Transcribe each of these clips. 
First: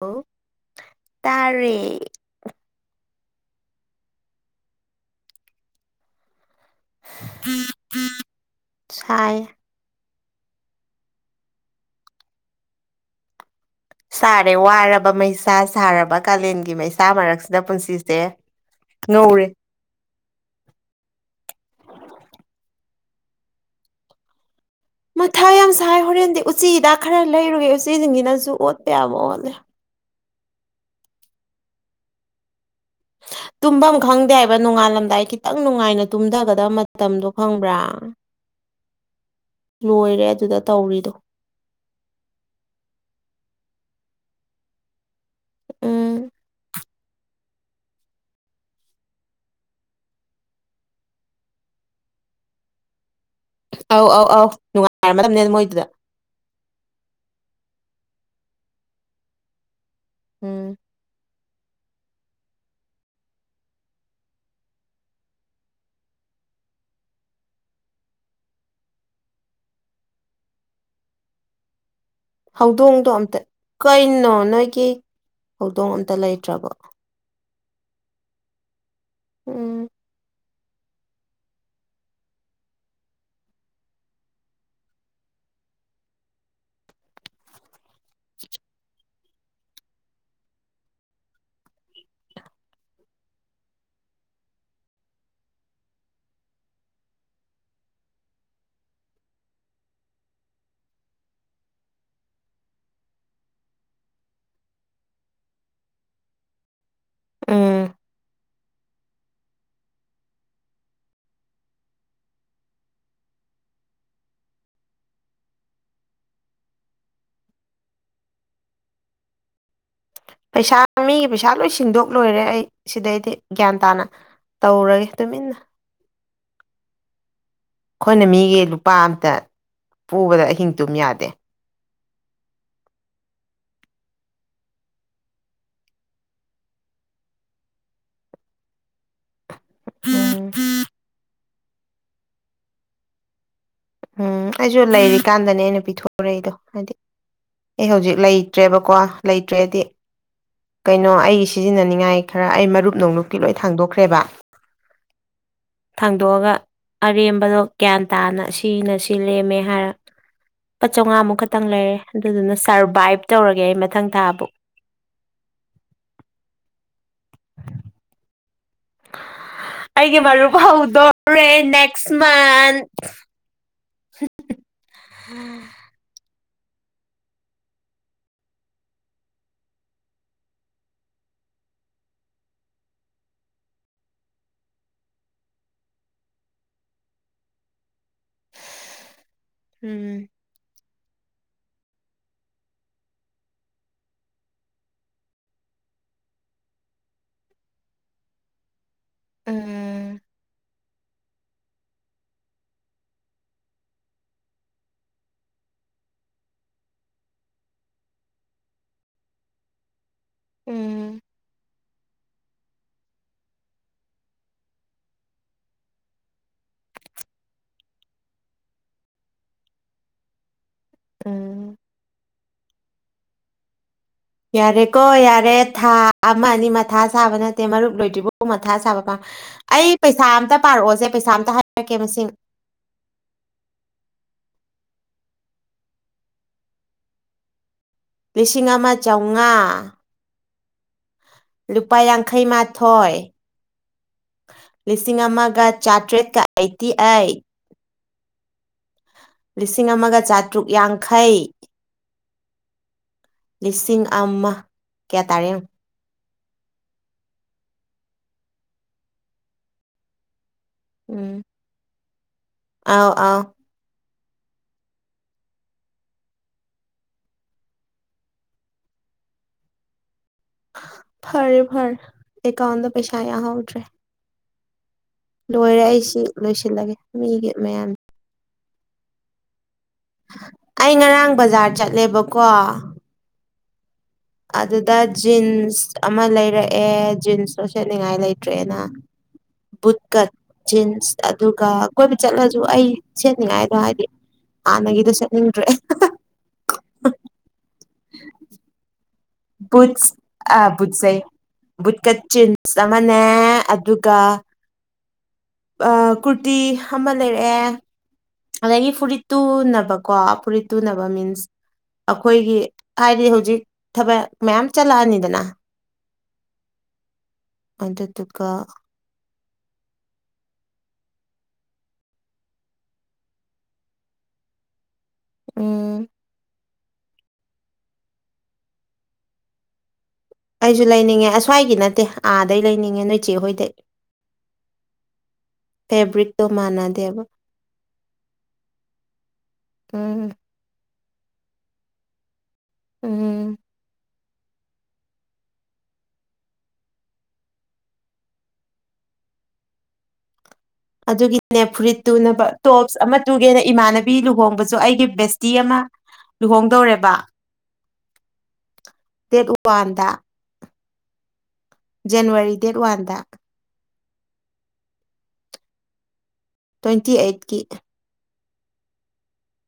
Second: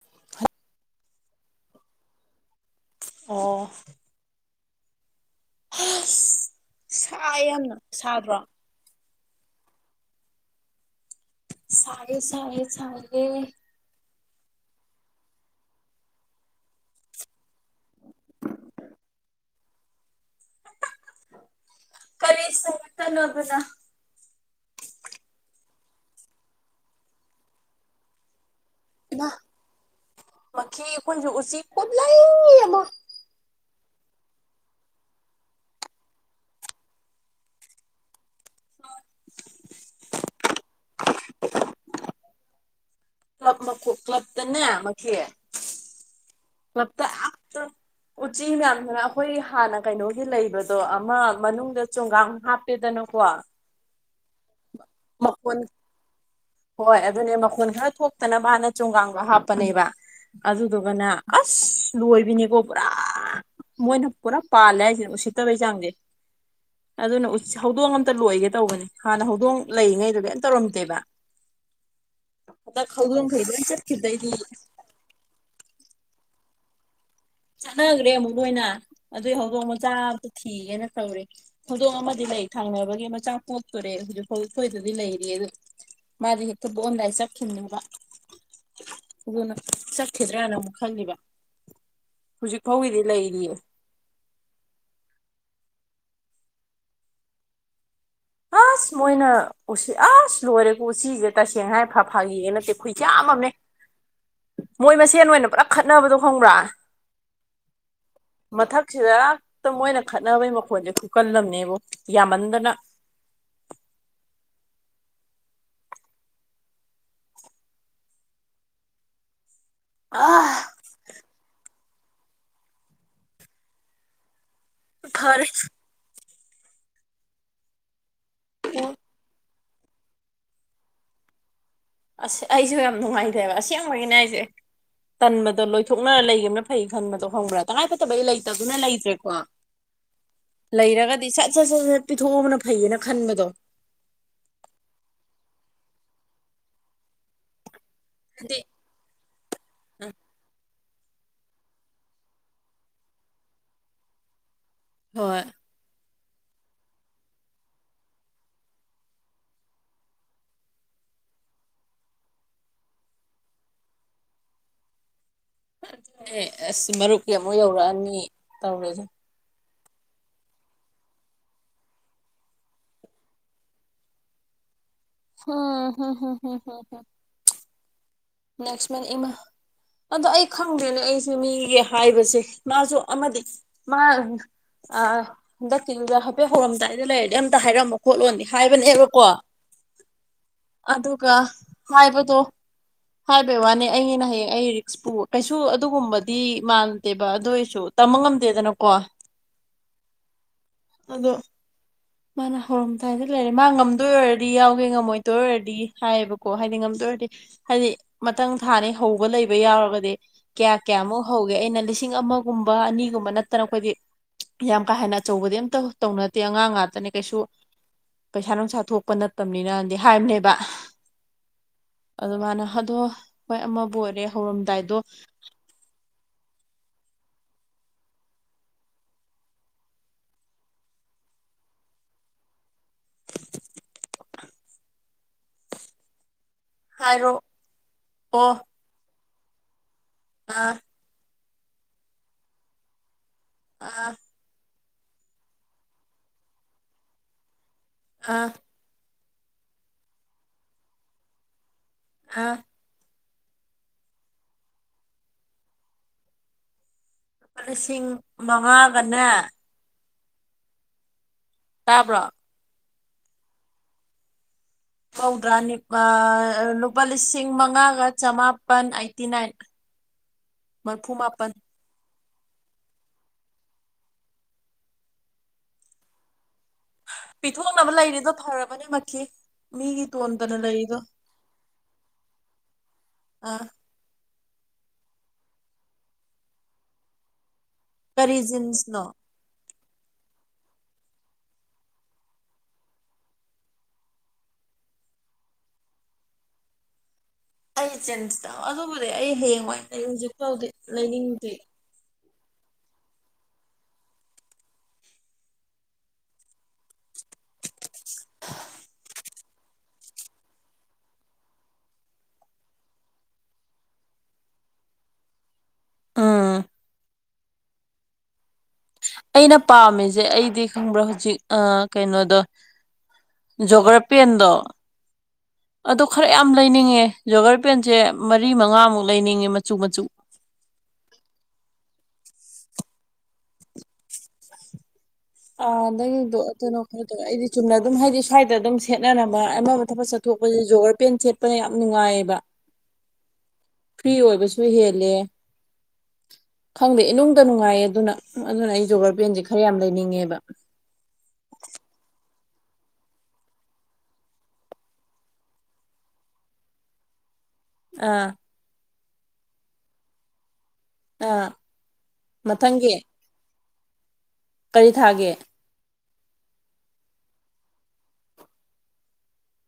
ꯑꯣ ꯇꯔꯦ ꯑꯣ ꯁꯥ ꯌꯥꯝꯅ ꯁꯥꯕ꯭ꯔꯣ ꯁꯥꯏ ꯁꯔꯦ ꯁꯔꯦ ꯆꯥꯡꯦ ꯁꯥꯔꯦ ꯋꯥꯔꯕ ꯃꯩꯁꯥ ꯁꯥꯔꯕ ꯀꯥꯂꯦꯟꯒꯤ ꯃꯩꯁꯥ ꯃꯔꯛꯁꯤꯗ ꯄꯨꯟꯁꯤꯁꯦ ꯅꯧꯔꯤꯦ ꯀꯔꯤꯦ ꯇ ꯅꯣꯕꯗ ꯃꯊꯥ ꯌꯥꯝ ꯁꯥꯏ ꯍꯣꯔꯦꯟꯗꯤ ꯎꯆꯤꯗ ꯈꯔ ꯂꯩꯔꯨꯒꯦ ꯎꯆꯤꯁꯤꯡꯁꯤꯅꯁꯨ ꯑꯣꯠꯄ ꯌꯥꯕ ꯑꯣꯠꯂꯦ ꯃ ꯑꯩꯈꯣꯏ ꯎ ꯎꯆ ꯄꯨꯠꯂ ꯑꯃ ꯇꯨꯝꯐꯝ ꯈꯪꯗꯦ ꯍꯥꯏꯕ ꯅꯣꯡꯉꯥꯜꯂꯝꯗꯥꯏ ꯈꯤꯇꯪ ꯅꯨꯡꯉꯥꯏꯅ ꯇꯨꯝꯊꯒꯗꯕ ꯃꯇꯝꯗꯣ ꯈꯪꯕ꯭ꯔꯥ ꯂꯣꯏꯔꯦ ꯑꯗꯨꯗ ꯇꯧꯔꯤꯗꯣ ꯀ꯭ꯂꯕ ꯀ꯭ꯂꯕ ꯇꯅꯦ ꯃꯈꯦ ꯎꯝ ꯀꯂ꯭ꯕꯇ ꯎꯆꯤ ꯃꯌꯥꯝꯗꯨꯅ ꯑꯩꯈꯣꯏ ꯍꯥꯟꯅ ꯀꯩꯅꯣꯒꯤ ꯂꯩꯕꯗꯣ ꯑꯃ ꯃꯅꯨꯡꯗ ꯆꯣꯡꯒꯥꯡ ꯍꯥꯞ ꯗꯅꯀꯣ ꯑꯧ ꯑꯧ ꯑꯧ ꯅꯨꯡꯉꯥꯏꯔꯝꯗꯕꯅꯦ ꯃꯣꯏꯗꯨꯗ ꯍꯣꯏ ꯑꯗꯨꯅꯦ ꯃꯈꯣꯟ ꯈꯔ ꯊꯣꯛꯇꯅꯕ ꯃꯥꯅ ꯆꯣꯡꯒꯥꯡꯗꯣ ꯍꯥꯞꯄꯅꯦꯕ ꯎꯝ ꯑꯗꯨꯗꯨꯒꯅ ꯑꯁ ꯂꯣꯏꯕꯤꯅꯤꯀꯣ ꯄꯨꯔꯥ ꯃꯣꯏꯣꯏꯅ ꯄꯨꯥ ꯄꯥ ꯂꯦ ꯁꯤ ꯇꯕꯖꯥꯡꯒꯦ ꯑꯗꯨꯅ ꯍꯧꯗꯣꯡ ꯑ ꯑꯃꯝꯇ ꯂꯣꯏꯒꯦ ꯇꯧꯕꯅꯦ ꯍꯥꯟꯅ ꯍꯧꯗꯣꯡ ꯂꯩꯔꯤꯉꯩꯗ ꯀꯩꯝ ꯇꯧꯔꯝꯗꯦꯕ ꯍꯟꯗꯛ ꯍꯧꯗꯣꯡꯗꯣ ꯑꯝꯇ ꯍꯧꯗꯣꯡꯈꯩ ꯂꯣꯏ ꯆꯠꯈꯤꯕꯗꯩꯗꯤ ꯀꯩꯅꯣ ꯅꯣꯏꯒꯤ ꯍꯧꯗꯣꯡ ꯑꯝꯇ ꯂꯩꯇ꯭ꯔꯕꯣ ꯆꯠꯅꯈ꯭ꯔꯦ ꯑꯃꯨꯛ ꯂꯣꯏꯅ ꯑꯗꯨꯏ ꯍꯧꯗꯛ ꯎꯝ ꯃꯆꯥꯇ ꯊꯤꯒꯦꯅ ꯀꯧꯔꯦ ꯊꯧꯗꯣꯡ ꯑꯃꯗꯤ ꯂꯩ ꯊꯥꯡꯅꯕꯒꯤ ꯃꯆꯥꯛ ꯄꯣꯇꯣꯔꯦ ꯍꯧꯖꯤꯛꯐꯥꯎ ꯁꯣꯏꯗꯗꯤ ꯂꯩꯔꯤ ꯑꯗꯨ ꯃꯥꯒꯤ ꯍꯦꯛꯇꯣ ꯣꯟꯗꯥ ꯍꯥꯏ ꯆ ꯈꯈꯤꯅꯤꯕ ꯑꯗꯨꯅ ꯆꯠꯈꯤꯗ꯭ꯔꯅ ꯑꯃꯨꯛ ꯈꯜꯂꯤꯕ ꯍꯧꯖꯤꯛ ꯐꯥꯎꯒꯤꯗꯤ ꯂꯩꯔꯤꯌꯦ ꯑꯁ ꯃꯣꯏꯅ ꯎꯁꯤ ꯑꯁ ꯂꯣꯏꯔꯦꯀꯣ ꯎꯆꯤꯁꯦ ꯇꯁꯦꯡꯅ ꯍꯥꯏ ꯐ ꯐꯥꯒꯤꯌꯦ ꯅꯠꯇꯦ ꯑꯩꯈꯣꯏ ꯌꯥꯝꯑꯝꯃꯦ ꯃꯣꯏ ꯃꯁꯦꯟ ꯑꯣꯏꯅ ꯄꯨꯂꯞ ꯈꯠꯅꯕꯗꯣ ꯈꯪꯕ꯭ꯔꯥ ꯎꯝ ꯃꯊꯛꯁꯤꯗ ꯇ ꯃꯣꯏꯅ ꯈꯠꯅꯕꯩ ꯃꯈꯣꯟꯁꯦ ꯈꯨꯀꯜꯂꯝꯅꯦꯕ ꯌꯥꯝꯃꯟꯗꯅ ꯑꯥ ꯄꯩꯁꯥ ꯃꯤꯒꯤ ꯄꯩꯁꯥ ꯂꯣꯏ ꯁꯤꯟꯗꯣꯛ ꯂꯣꯏꯔꯦ ꯑꯩ ꯁꯤꯗꯩꯗꯤ ꯒ꯭ꯌꯥꯟ ꯇꯥꯅ ꯇꯧꯔꯒꯦ ꯐꯔꯦ ꯇꯨꯃꯤꯟꯅ ꯑꯩꯈꯣꯏꯅ ꯃꯤꯒꯤ ꯂꯨꯄꯥ ꯑꯝꯇ ꯄꯨꯕꯗ ꯑꯍꯤꯡꯗꯨꯝ ꯌꯥꯗꯦ ꯑꯁ ꯑꯩꯁꯨ ꯌꯥꯝ ꯅꯨꯡꯉꯥꯏꯇꯦꯕ ꯑꯁꯦꯡꯕꯒꯤꯅꯦ ꯑꯩꯁꯦ ꯇꯟꯕꯗꯣ ꯂꯣꯏꯊꯣꯛꯅ ꯂꯩꯈꯤꯕꯅ ꯐꯩ ꯈꯟꯕꯗꯣ ꯍꯪꯕ꯭ꯔꯥ ꯇꯉꯥꯏ ꯐꯗꯕ ꯑꯩ ꯂꯩꯇꯗꯨꯅ ꯂꯩꯇ꯭ꯔꯦꯀꯣ ꯎꯝ ꯂꯩꯔꯒꯗꯤ ꯁꯠ ꯁꯠ ꯁꯠ ꯁꯠ ꯄꯤꯊꯣꯛꯑꯕꯅ ꯐꯩꯌꯦꯅ ꯈꯟꯕꯗꯣ ꯎꯝ ꯑꯩꯁꯨ ꯂꯩꯔꯤꯀꯥꯟꯗꯅꯦ ꯑꯩꯅ ꯄꯤꯊꯣꯔꯛꯏꯗꯣ ꯍꯥꯏꯗꯤ ꯑꯩ ꯍꯧꯖꯤꯛ ꯍꯥꯏꯗꯤ ꯂꯩꯇ꯭ꯔꯦꯕꯀꯣ ꯂꯩꯇ꯭ꯔꯦꯗꯤ ꯀꯩꯅꯣ ꯑꯩ ꯁꯤꯖꯤꯟꯅꯅꯤꯡꯉꯥꯏ ꯈꯔ ꯑꯩ ꯃꯔꯨꯞ ꯅꯨꯡꯂꯨꯞꯀꯤ ꯂꯣꯏ ꯊꯥꯡꯗꯣꯛꯈ꯭ꯔꯦꯕ ꯍꯣꯏ ꯊꯥꯡꯗꯣꯛꯑꯒ ꯑꯔꯦꯝꯕꯗꯣ ꯒ꯭ꯌꯥꯟ ꯇꯥꯅ ꯁꯤꯅ ꯁꯤ ꯂꯦꯝꯃꯦ ꯍꯥꯏꯔ ꯂꯨꯄꯥ ꯆꯝꯉꯥꯃꯨꯛ ꯈꯛꯇꯪ ꯂꯩꯔꯦ ꯑꯗꯨꯗꯨꯅ ꯁꯔꯚꯏꯞ ꯇꯧꯔꯒꯦ ꯑꯩ ꯃꯊꯪ ꯊꯥꯕꯨ ꯑꯗꯨ ꯑꯁ ꯃꯔꯨꯞꯀꯤ ꯑꯃꯨꯛ ꯌꯧꯔꯛꯑꯅꯤ ꯇꯧꯔꯦ ꯑꯩꯒꯤ ꯃꯔꯨꯞ ꯐꯥꯎꯗꯧꯔꯦ ꯅꯦꯛꯁ ꯃꯟꯇ [inaudible] ꯎꯝ ꯍꯝ ꯍꯝ ꯅꯦꯛꯁ ꯃꯟ ꯏꯃꯥ ꯑꯗꯣ ꯑꯩ ꯈꯪꯗꯦꯅꯦ ꯑꯩꯁꯦ ꯃꯤꯒꯤ ꯍꯥꯏꯕꯁꯦ ꯃꯥꯁꯨ ꯑꯃꯗꯤ ꯃꯥ ꯑꯥ ꯍꯟꯗꯛꯀꯤꯤꯡꯗ ꯍꯥꯏꯐꯦꯠ ꯍꯧꯔꯝꯗꯥꯏꯗ ꯂꯩꯔꯗꯤ ꯑꯝꯇ ꯍꯥꯏꯔꯝꯃꯣ ꯈꯣꯠꯂꯣꯗꯤ ꯍꯥꯏꯕꯅꯦꯕꯀꯣ ꯎꯝ ꯑꯗꯨꯒ ꯍꯥꯏꯕꯗꯣ ꯍꯥꯏꯕꯩ ꯋꯥꯅꯤ ꯑꯩꯩꯅ ꯍꯌꯦꯡ ꯑꯩ ꯔꯤꯛꯁꯄꯨ ꯀꯩꯁꯨ ꯑꯗꯨꯒꯨꯝꯕꯗꯤ ꯃꯥꯟꯗꯦꯕ ꯑꯗꯣꯏꯁꯨ ꯇꯝꯕ ꯉꯝꯗꯦꯗꯅꯀꯣ ꯎꯝ ꯑꯗꯣ ꯃꯥꯅ ꯍꯧꯔꯝꯗꯥꯏꯗ ꯂꯩꯔꯦ ꯃꯥ ꯉꯝꯗꯣꯏ ꯑꯣꯏꯔꯗꯤ ꯌꯥꯎꯒꯦ ꯉꯝꯃꯣꯏꯗꯣꯏ ꯑꯣꯏꯔꯗꯤ ꯍꯥꯏꯌꯦꯕꯀꯣ ꯍꯥꯏꯗꯤ ꯉꯝꯗꯣꯏꯔꯗꯤ ꯍꯥꯏꯗꯤ ꯃꯊꯪ ꯊꯥꯅꯤ ꯍꯧꯕ ꯂꯩꯕ ꯌꯥꯎꯔꯒꯗꯤ ꯀꯌꯥ ꯎꯝ ꯀꯌꯥꯃꯨꯛ ꯍꯧꯒꯦ ꯑꯩꯅ ꯂꯤꯁꯤꯡ ꯑꯃ ꯒꯨꯝꯕ ꯑꯅꯤꯒꯨꯝꯕ ꯅꯠꯇꯅ ꯑꯩꯈꯣꯏꯗꯤ ꯌꯥꯝ ꯀꯥ ꯍꯦꯟꯅ ꯑꯆꯧꯕꯗꯤ ꯑꯝꯇ ꯇꯧꯅꯗꯦ ꯑꯉꯥꯡ ꯉꯥꯛꯇ ꯉꯇꯅꯦ ꯀꯩꯁꯨ ꯄꯩꯁꯥ ꯅꯨꯡꯁꯥ ꯊꯣꯛꯄ ꯅꯠꯇꯕꯅꯤꯅꯗꯤ ꯍꯥꯏꯕꯅꯦꯕ ꯎꯝ ꯑꯗꯨ ꯃꯥꯅ ꯑꯗꯣ ꯍꯣꯏ ꯑꯃꯕꯨ ꯑꯣꯏꯔꯦ ꯍꯧꯔꯝꯗꯥꯏꯗꯣ ꯌꯥꯔꯦꯀꯣ ꯌꯥꯔꯦ ꯊꯥ ꯑꯃ ꯑꯅꯤ ꯃꯊꯥ ꯁꯥꯕ ꯅꯠꯇꯦ ꯃꯔꯨꯞ ꯂꯣꯏꯗ꯭ꯔꯤꯕꯥꯎ ꯃꯊꯥ ꯁꯥꯕ ꯄꯥꯝ ꯑꯩ ꯄꯩꯁꯥ ꯑꯝꯇ ꯄꯥꯔꯛꯑꯣꯁꯦ ꯄꯩꯁꯥ ꯑꯝꯇ ꯍꯥꯏꯔꯛꯀꯦ ꯃꯁꯤꯡ ꯍꯥꯏꯔꯣ ꯂꯤꯁꯤꯡ ꯑꯃ ꯆꯥꯝꯃꯉꯥ ꯑꯥ ꯂꯨꯄꯥ ꯌꯥꯡꯈꯩ ꯃꯥꯊꯣꯏ ꯑꯥ ꯂꯤꯁꯤꯡ ꯑꯃꯒ ꯆꯥꯇ꯭ꯔꯦꯠꯀ ꯑꯩꯠꯇꯤ ꯑꯩꯠ ꯑꯥ ꯂꯤꯁꯤꯡ ꯑꯃꯒ ꯆꯥꯇ꯭ꯔꯨꯛ ꯌꯥꯡꯈꯩ ꯍꯥꯥ ꯂꯤꯁꯤꯡ ꯑꯃ ꯀꯌꯥ ꯇꯔꯦ ꯂꯨꯄꯥ ꯂꯤꯁꯤꯡ ꯃꯉꯥꯒꯅꯦ ꯎꯝ ꯇꯥꯕ꯭ꯔꯣ ꯑꯥꯎ ꯑꯥꯎ ꯐꯧꯗ꯭ꯔꯥꯅꯤ ꯂꯨꯄꯥ ꯂꯤꯁꯤꯡ ꯃꯉꯥꯒ ꯆꯃꯥꯄꯜ ꯑꯥꯏꯠꯇꯤ ꯅꯥꯏꯟ [unintelligible] ꯃꯥꯄꯜ ꯐꯔꯦ ꯐꯔꯦ ꯑꯦꯀꯥꯎꯟꯗ ꯄꯩꯁꯥ ꯌꯥꯝ ꯍꯧꯗ꯭ꯔꯦ ꯂꯣꯏꯔꯦ ꯑꯩꯁꯤ ꯂꯣꯏꯁꯤꯜꯂꯒꯦ ꯃꯤꯒꯤ ꯄꯤꯊꯣꯛꯅꯕ ꯃꯌꯥꯝ ꯂꯩꯔꯤꯗꯣ ꯐꯔꯕꯅꯤꯃꯛꯀꯤ ꯃꯤꯒꯤ ꯇꯣꯟꯗꯅ ꯑꯩ ꯂꯩꯔꯤꯗꯣ ꯉꯔꯥꯡ ꯕꯖꯥꯔ ꯆꯠꯂꯦꯕꯀꯣ ꯑꯥ ꯑꯗꯨꯗ ꯖꯤꯟꯁ ꯑꯃ ꯂꯩꯔꯛꯑꯦ ꯖꯤꯟꯁ ꯆꯣ ꯁꯦꯠꯅꯤꯉꯥꯏ ꯀꯔꯤ ꯂꯩꯇ꯭ꯔꯦꯅ ꯖꯤꯟꯁꯅꯣ ꯕꯨꯠ ꯀꯠ ꯖꯤꯟꯁ ꯑꯗꯨꯒ ꯀꯣꯏꯕ ꯆꯠꯂꯁꯨ ꯑꯩ ꯁꯦꯠꯅꯤꯡꯉꯥꯏꯗꯣ ꯍꯥꯏꯗꯤ ꯍꯥꯟꯅꯒꯤꯗꯣ ꯁꯦꯠꯅꯤꯡꯗ꯭ꯔꯦ ꯑꯩ ꯏꯆꯤꯟꯁꯤꯗ ꯑꯗꯨꯕꯨꯗꯤ ꯑꯩ ꯍꯦꯡꯉꯣꯏ ꯂꯩ ꯍꯧꯖꯤꯛ ꯐꯥꯎꯗꯤ ꯂꯩꯅꯤꯡꯗꯤ ꯕꯨꯠꯀꯠ ꯆꯤꯟꯁ ꯑꯃꯅꯦ ꯑꯗꯨꯒ ꯑ ꯀꯨꯔꯇꯤ ꯑꯃ ꯂꯩꯔꯛꯑꯦ ꯑꯗꯒꯤ ꯐꯨꯔꯤꯠ ꯇꯨꯅꯕ ꯀꯣ ꯎꯄꯔꯤꯠ ꯇꯨꯅꯕ ꯃꯤꯟꯁ ꯑꯩꯈꯣꯏꯒꯤ ꯍꯥꯏꯗꯤ ꯍꯧꯖꯤꯛ ꯊꯕꯛ ꯃꯌꯥꯝ ꯆꯠꯂꯛꯑꯅꯤꯗꯅ ꯑꯥ ꯑꯗꯗꯨꯒ ꯑꯩꯅ ꯄꯥꯝꯃꯤꯁꯦ ꯑꯩꯗꯤ ꯈꯪꯕ꯭ꯔꯣ ꯍꯧꯖꯤꯛ ꯑ ꯀꯩꯅꯣꯗꯣ ꯖꯣꯒ꯭ꯔꯥꯐꯤ ꯑꯟꯗꯣ ꯎꯝ ꯑꯗꯣ ꯈꯔ ꯌꯥꯝ ꯂꯩꯅꯤꯡꯉꯦ ꯖꯣꯒꯔ ꯄꯦꯟꯁꯦ ꯃꯔꯤ ꯃꯉꯥꯃꯨꯛ ꯂꯩꯅꯤꯡꯉꯦ ꯃꯆꯨ ꯃꯆꯨ ꯑꯩꯁꯨ ꯂꯩꯅꯤꯡꯉꯦ ꯑꯁ꯭ꯋꯥꯏꯒꯤ ꯅꯠꯇꯦ ꯑꯥꯗꯩ ꯂꯩꯅꯤꯡꯉꯦ ꯅꯣꯏꯆꯦꯍꯣꯏꯗꯩ [unintelligible] ꯑ ꯅꯪꯗꯣ ꯐꯦꯕ꯭ꯔꯤꯛꯇꯣ ꯀꯩꯅꯣ ꯈꯔ ꯇꯧ ꯃꯥꯟꯅꯗꯦꯕ ꯑꯩꯗꯤ ꯆꯨꯝꯅ ꯑꯗꯨꯝ ꯍꯥꯏꯗꯤ ꯁ꯭ꯋꯥꯏꯗ ꯑꯗꯨꯝ ꯁꯦꯠꯅꯔꯅꯕ ꯑꯃꯕꯨ ꯊꯕꯛ ꯎꯝ ꯆꯠꯊꯣꯛꯄꯁꯤ ꯏꯄꯦꯟ ꯁꯦꯠꯄꯅ ꯌꯥꯝ ꯅꯨꯡꯉꯥꯏꯑꯕ ꯎꯝ ꯐ꯭ꯔꯤ ꯑꯣꯏꯕꯁꯨ ꯍꯦꯜꯂꯦ ꯈꯪꯗꯦ ꯏꯅꯨꯡꯗ ꯅꯨꯡꯉꯥꯏꯌꯦ ꯑꯗꯨꯅ ꯑꯗꯨꯅ ꯑꯩ ꯖꯣꯒꯔ ꯄꯦꯟꯁꯦ ꯈꯔ ꯌꯥꯝ ꯂꯩꯅꯤꯡꯉꯦꯕ ꯑꯗꯨꯒꯤꯅꯦ ꯐꯨꯔꯤꯠ ꯇꯨꯅꯕ ꯇꯣꯞꯁ ꯑꯃ ꯇꯨꯒꯦꯅ ꯏꯃꯥꯟꯅꯕꯤ ꯂꯨꯍꯣꯡꯕꯁꯨ ꯑꯩꯒꯤ ꯕꯦꯁꯇꯤ ꯑꯃ ꯂꯨꯍꯣꯡꯗꯧꯔꯦꯕ ꯑꯥ ꯗꯦꯠ ꯋꯥꯟꯗ ꯑꯥ ꯖꯅꯋꯥꯔꯤ ꯗꯦꯠ ꯃꯊꯪꯒꯤ ꯋꯥꯟꯗ ꯀꯔꯤ ꯊꯥꯒꯦ ꯇ꯭ꯋꯦꯟꯇꯤ ꯑꯩꯠꯀꯤ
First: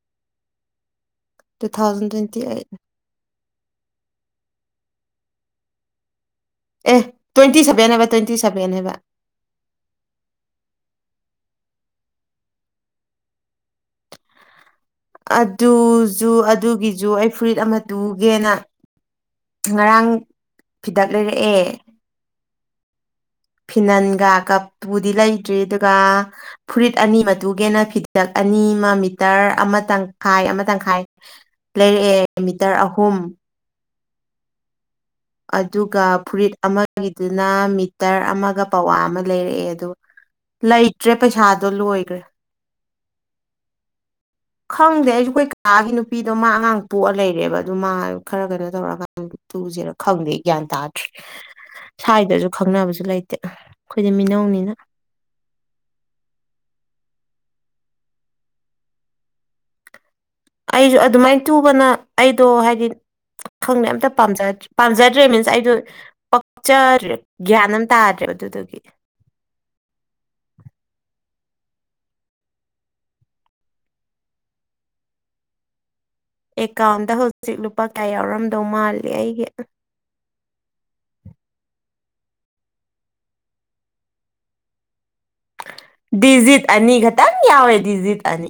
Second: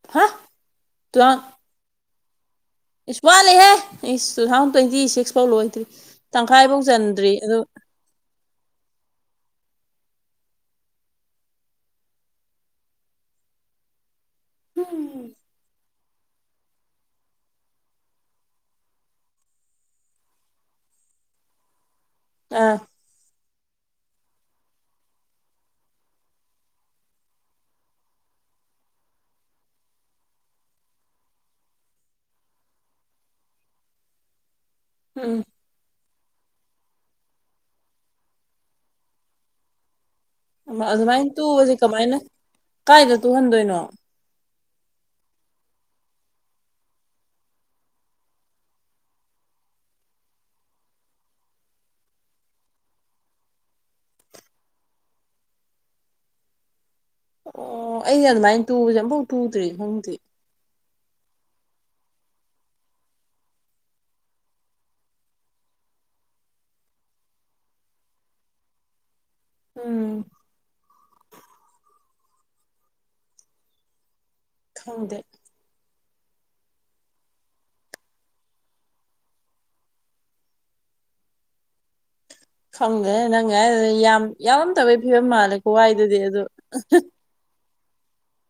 [unintelligible] ꯇꯨ ꯊꯥꯎꯖꯟ ꯇ꯭ꯋꯦꯟꯇꯤ ꯑꯩꯠ ꯑꯁ ꯋꯥꯠꯂꯤꯦꯍꯦ ꯑꯩ ꯇꯨ ꯊꯥꯎꯖꯟ ꯇ꯭ꯋꯦꯟꯇꯤ ꯁꯤꯛꯁ ꯐꯥꯎ ꯂꯣꯏꯗ꯭ꯔꯤ ꯇꯪꯈꯥꯏꯐꯥꯎ ꯑꯦ ꯆꯟꯗ꯭ꯔꯤ ꯑꯣ ꯇ꯭ꯋꯦꯟꯇꯤ ꯁꯚꯦꯟ ꯍꯥꯏꯕ ꯇ꯭ꯋꯦꯟꯇꯤ ꯁꯚꯦꯟ ꯍꯥꯏꯕ ꯎꯝ ꯑꯗꯨ ꯖꯨ ꯑꯗꯨꯒꯤꯖꯨ ꯑꯩ ꯐꯨꯔꯤꯠ ꯑꯃ ꯇꯨꯒꯦꯅ ꯉꯔꯥꯡ ꯐꯤꯗꯛ ꯂꯩꯔꯛꯑꯦ ꯑꯥ ꯐꯤꯅꯟꯒ ꯀꯞꯄꯨꯗꯤ ꯂꯩꯇ꯭ꯔꯤ ꯑꯗꯨꯒ ꯐꯨꯔꯤꯠ ꯑꯅꯤ ꯃꯇꯨꯒꯦꯅ ꯐꯤꯗꯛ ꯑꯅꯤ ꯑꯃ ꯃꯤꯇꯔ ꯑꯃ ꯇꯪꯈꯥꯏ ꯑꯃ ꯇꯪꯈꯥꯏ ꯂꯩꯔꯛꯑꯦ ꯃꯤꯇꯔ ꯑꯍꯨꯝ ꯎꯝ ꯑꯗꯨꯒ ꯐꯨꯔꯤꯠ ꯑꯃꯒꯤꯗꯨꯅ ꯃꯤꯇꯔ ꯑꯃꯒ ꯄꯋꯥ ꯑꯃ ꯂꯩꯔꯛꯑꯦ ꯑꯗꯣ ꯑꯗꯨꯃꯥꯏꯅ ꯇꯨꯕꯁꯦ ꯀꯃꯥꯏꯅ ꯀꯥꯏꯗ ꯇꯨꯍꯟꯗꯣꯏꯅꯣ? ꯈꯪꯗꯦ ꯑꯩꯁꯨ ꯑꯩꯈꯣꯏ ꯀꯥꯒꯤ ꯅꯨꯄꯤꯗꯣ ꯃꯥ ꯑꯉꯥꯡ ꯇꯣꯛꯑ ꯂꯩꯔꯦꯕ ꯑꯗꯨ ꯃꯥ ꯈꯔ ꯀꯩꯅꯣ ꯇꯧꯔꯛꯀꯥꯟꯗ꯫ ꯇꯨꯖꯔꯛ ꯈꯪꯗꯦ ꯒ꯭ꯌꯥꯟ ꯇꯥꯗ꯭ꯔꯤ ꯁ꯭ꯋꯥꯏꯗꯁꯨ ꯈꯪꯅꯕꯁꯨ ꯂꯩꯇꯦ ꯑꯩꯈꯣꯏꯗꯤ ꯃꯤꯅꯧꯅꯤꯅ ꯑꯣ ꯑꯩꯩꯗꯤ ꯑꯗꯨꯃꯥꯏꯅ ꯇꯨꯕꯁꯦ ꯑꯃꯝꯐꯥꯎ ꯇꯨꯗ꯭ꯔꯤ ꯈꯪꯗꯦ꯫ ꯑꯩꯁꯨ ꯑꯗꯨꯃꯥꯏ ꯇꯨꯕꯅ ꯑꯩꯗꯣ ꯍꯥꯏꯗꯤ ꯈꯪꯗꯦ ꯑꯝꯇ ꯄꯥꯝꯖ ꯄꯥꯝꯖꯗ꯭ꯔꯦ ꯃꯤꯟꯁ ꯑꯩꯗꯣ ꯄꯛꯆꯔꯦ ꯒ꯭ꯌꯥꯟ ꯑꯃ ꯇꯥꯔꯦ ꯑꯗꯨꯗꯨꯒꯤ ꯎꯝ ꯈꯪꯗꯦ꯫ ꯑꯦꯀꯥꯎꯟꯗ ꯍꯧꯖꯤꯛ ꯂꯨꯄꯥ ꯀꯌꯥ ꯌꯥꯎꯔꯝꯗꯧ ꯃꯥꯜꯂꯤ ꯑꯩꯒꯤ ꯈꯪꯗꯦ ꯅꯪ ꯉꯥꯏ ꯌꯥꯝ ꯌꯥꯎꯔꯝꯗꯕꯒꯤ ꯐꯤꯕꯝ ꯃꯥꯜꯂꯦꯀꯣꯋꯥꯏꯗꯨꯗꯤ ꯑꯗꯨꯗ ꯃꯌꯥꯝ ꯌꯥꯋꯥꯦꯗꯤꯖꯤꯗ ꯑꯅꯤ꯫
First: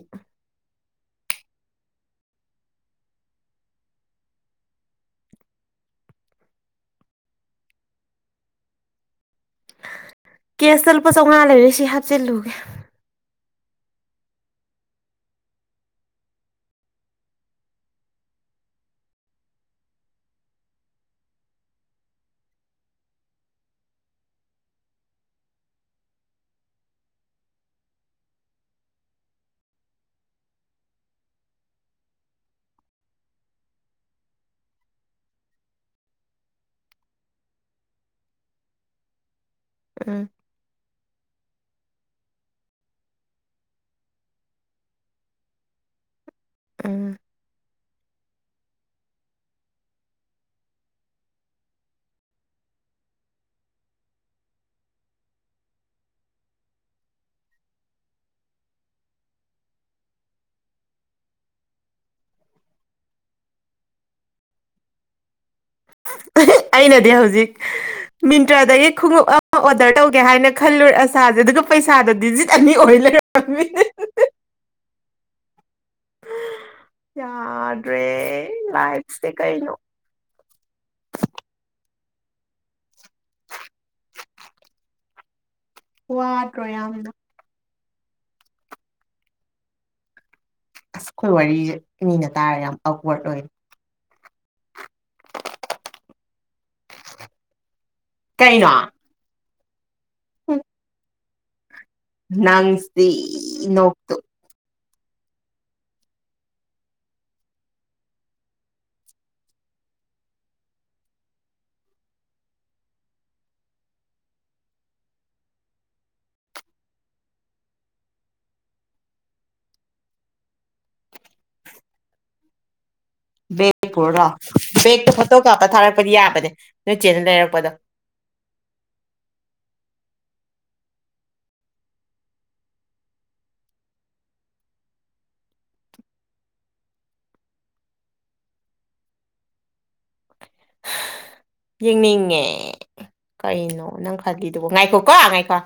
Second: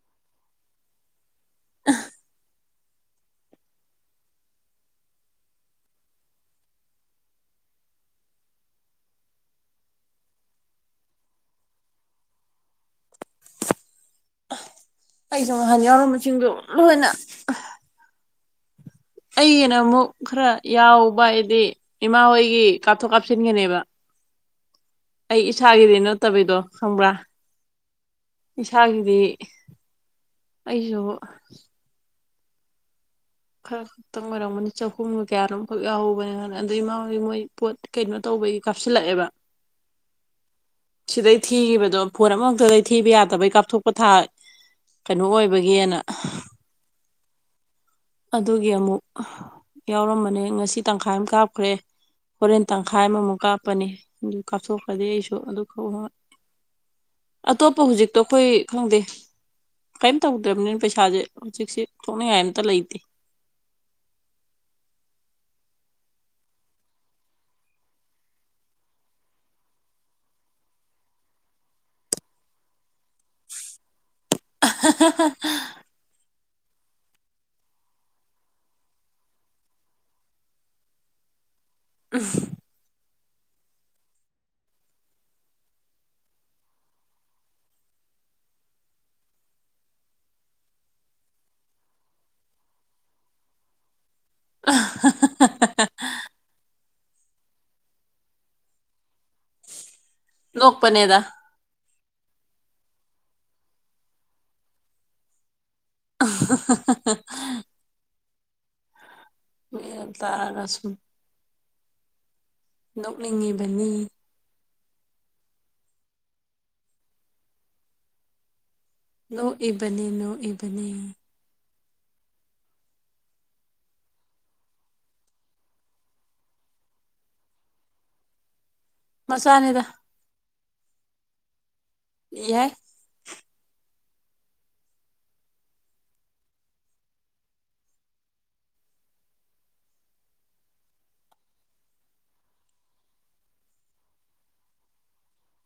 ꯀꯦꯁꯇ ꯂꯨꯄꯥ ꯆꯥꯃꯉꯥ ꯂꯩꯔꯦ ꯁꯤ ꯍꯥꯞꯆꯤꯜꯂꯨꯒꯦ꯫ ꯑꯩꯩ ꯁꯣꯝꯗ ꯅꯍꯥꯟ ꯌꯥꯎꯔꯝꯕꯁꯤꯡꯗꯣ ꯂꯣꯏꯅ ꯑꯩꯩꯅ ꯑꯃꯨꯛ ꯈꯔ ꯌꯥꯎꯕ ꯍꯥꯏꯗꯤ ꯏꯃꯥ ꯍꯣꯏꯒꯤ ꯀꯥꯞꯊꯣꯛ ꯀꯥꯞꯁꯤꯟꯒꯅꯦꯕ꯫ ꯑꯩ ꯏꯁꯥꯒꯤꯗꯤ ꯅꯠꯇꯕꯤꯗꯣ ꯈꯪꯕ꯭ꯔꯥ? ꯏꯁꯥꯒꯤꯗꯤ ꯑꯩꯁꯨ ꯈ ꯈꯈꯤꯇꯪ ꯑꯣꯏꯔꯝꯝꯕꯅꯤ ꯆꯍꯨꯝꯒꯣ ꯀꯌꯥꯔꯣꯝꯈꯛ ꯌꯥꯎꯍꯧꯕꯅꯅ ꯑꯗꯩ ꯏꯃꯥꯡꯒꯤ ꯃꯣꯏ ꯄꯣꯠ ꯀꯩꯅꯣ ꯇꯧꯕꯒꯤ ꯀꯥꯞꯁꯤꯜꯂꯛꯑꯦꯕ [inaudible] ꯎꯝ ꯁꯤꯗꯩ ꯊꯤꯈꯤꯕꯗꯣ ꯐꯣꯟ ꯑꯃꯃꯛꯇꯗꯩ ꯊꯤꯕ ꯌꯥꯗꯕꯩ ꯀꯥꯞꯊꯣꯛꯄ ꯊꯥ ꯀꯩꯅꯣ ꯑꯣꯏꯕꯒꯤꯅ ꯎꯝ ꯑꯗꯨꯒꯤ ꯑꯃꯨꯛ ꯌꯥꯎꯔꯝꯕꯅꯦ ꯉꯁꯤ ꯇꯪꯈꯥꯏ ꯑꯃ ꯀꯥꯞꯈ꯭ꯔꯦ꯫ ꯍꯣꯔꯦꯟ ꯇꯪꯈꯥꯏ ꯑꯃꯃꯨꯛ ꯀꯥꯞꯄꯅꯤ ꯑꯗꯨ ꯀꯥꯞꯊꯣꯛꯄꯗꯤ ꯑꯩꯁꯨ ꯑꯗꯨ ꯑꯇꯣꯞꯄ ꯍꯧꯖꯤꯛꯇꯣ ꯑꯩꯈꯣꯏ ꯈꯪꯗꯦ꯫ ꯀꯔꯤꯝ ꯇꯧꯗ꯭ꯔꯕꯅꯤꯅ ꯄꯩꯁꯥꯁꯦ ꯍꯧꯖꯤꯛꯁꯦ ꯊꯣꯛꯅꯤꯡꯉꯥꯏ ꯑꯝꯇ ꯂꯩ ꯑꯩꯅꯗꯤ ꯍꯧꯖꯤꯛ ꯃꯤꯟꯇ꯭ꯔꯗꯒꯤ ꯈꯣꯡꯎꯞ ꯑꯃ ꯑꯣꯔꯗꯔ ꯇꯧꯒꯦ ꯍꯥꯏꯅ ꯈꯜꯂꯨꯔꯦ ꯑꯁꯥꯁꯦ ꯑꯗꯨꯒ ꯄꯩꯁꯥꯗꯣ ꯗꯤꯖꯤꯠ ꯑꯅꯤ ꯑꯣꯏ ꯂꯩ [unintelligible] [unintelligible] ꯌꯥꯗ꯭ꯔꯦ ꯂꯥꯏꯞꯁꯦ ꯀꯩꯅꯣ ꯑꯝ ꯋꯥꯗ꯭ꯔꯣ ꯌꯥꯝꯅ ꯑꯁ ꯑꯩꯈꯣꯏ ꯋꯥꯔꯤꯁꯦ ꯃꯤꯅ ꯇꯥꯔꯦ ꯌꯥꯝ ꯑꯞꯋꯥꯔꯗ ꯑꯣꯏ [unintelligible] ꯀꯩꯅꯣ ꯂꯣꯛꯄꯅꯦꯗ ꯅꯪꯁꯤ ꯅꯣꯛꯇꯨ [unintelligible] ꯃꯌꯥꯝ ꯇꯥꯔꯒ ꯁꯨꯝ ꯅꯣꯛꯅꯤꯡꯉꯤꯕꯅꯤ꯫ ꯅꯣ ꯏꯕꯅꯤ ꯅꯣ ꯏꯕꯅꯤ꯫ ꯕꯦꯒ ꯄꯨꯔꯣ ꯕꯦꯒꯛꯇꯣ ꯐꯣꯇꯣ ꯀꯥꯞꯇ ꯊꯥꯔꯛꯄꯗꯤ ꯌꯥꯕꯅꯦ ꯅꯣꯏꯆꯦꯅ ꯂꯩꯔꯛꯄꯗꯣ ꯃꯁꯥꯅꯦꯗ ꯌꯥꯏ ꯫ ꯌꯦꯡꯅꯤꯡꯉꯦ ꯀꯩꯅꯣ ꯅꯪ ꯈꯜꯂꯤꯗꯨꯕꯣ ꯉꯥꯏꯈꯣꯀꯣ ꯉꯥꯏꯈꯣ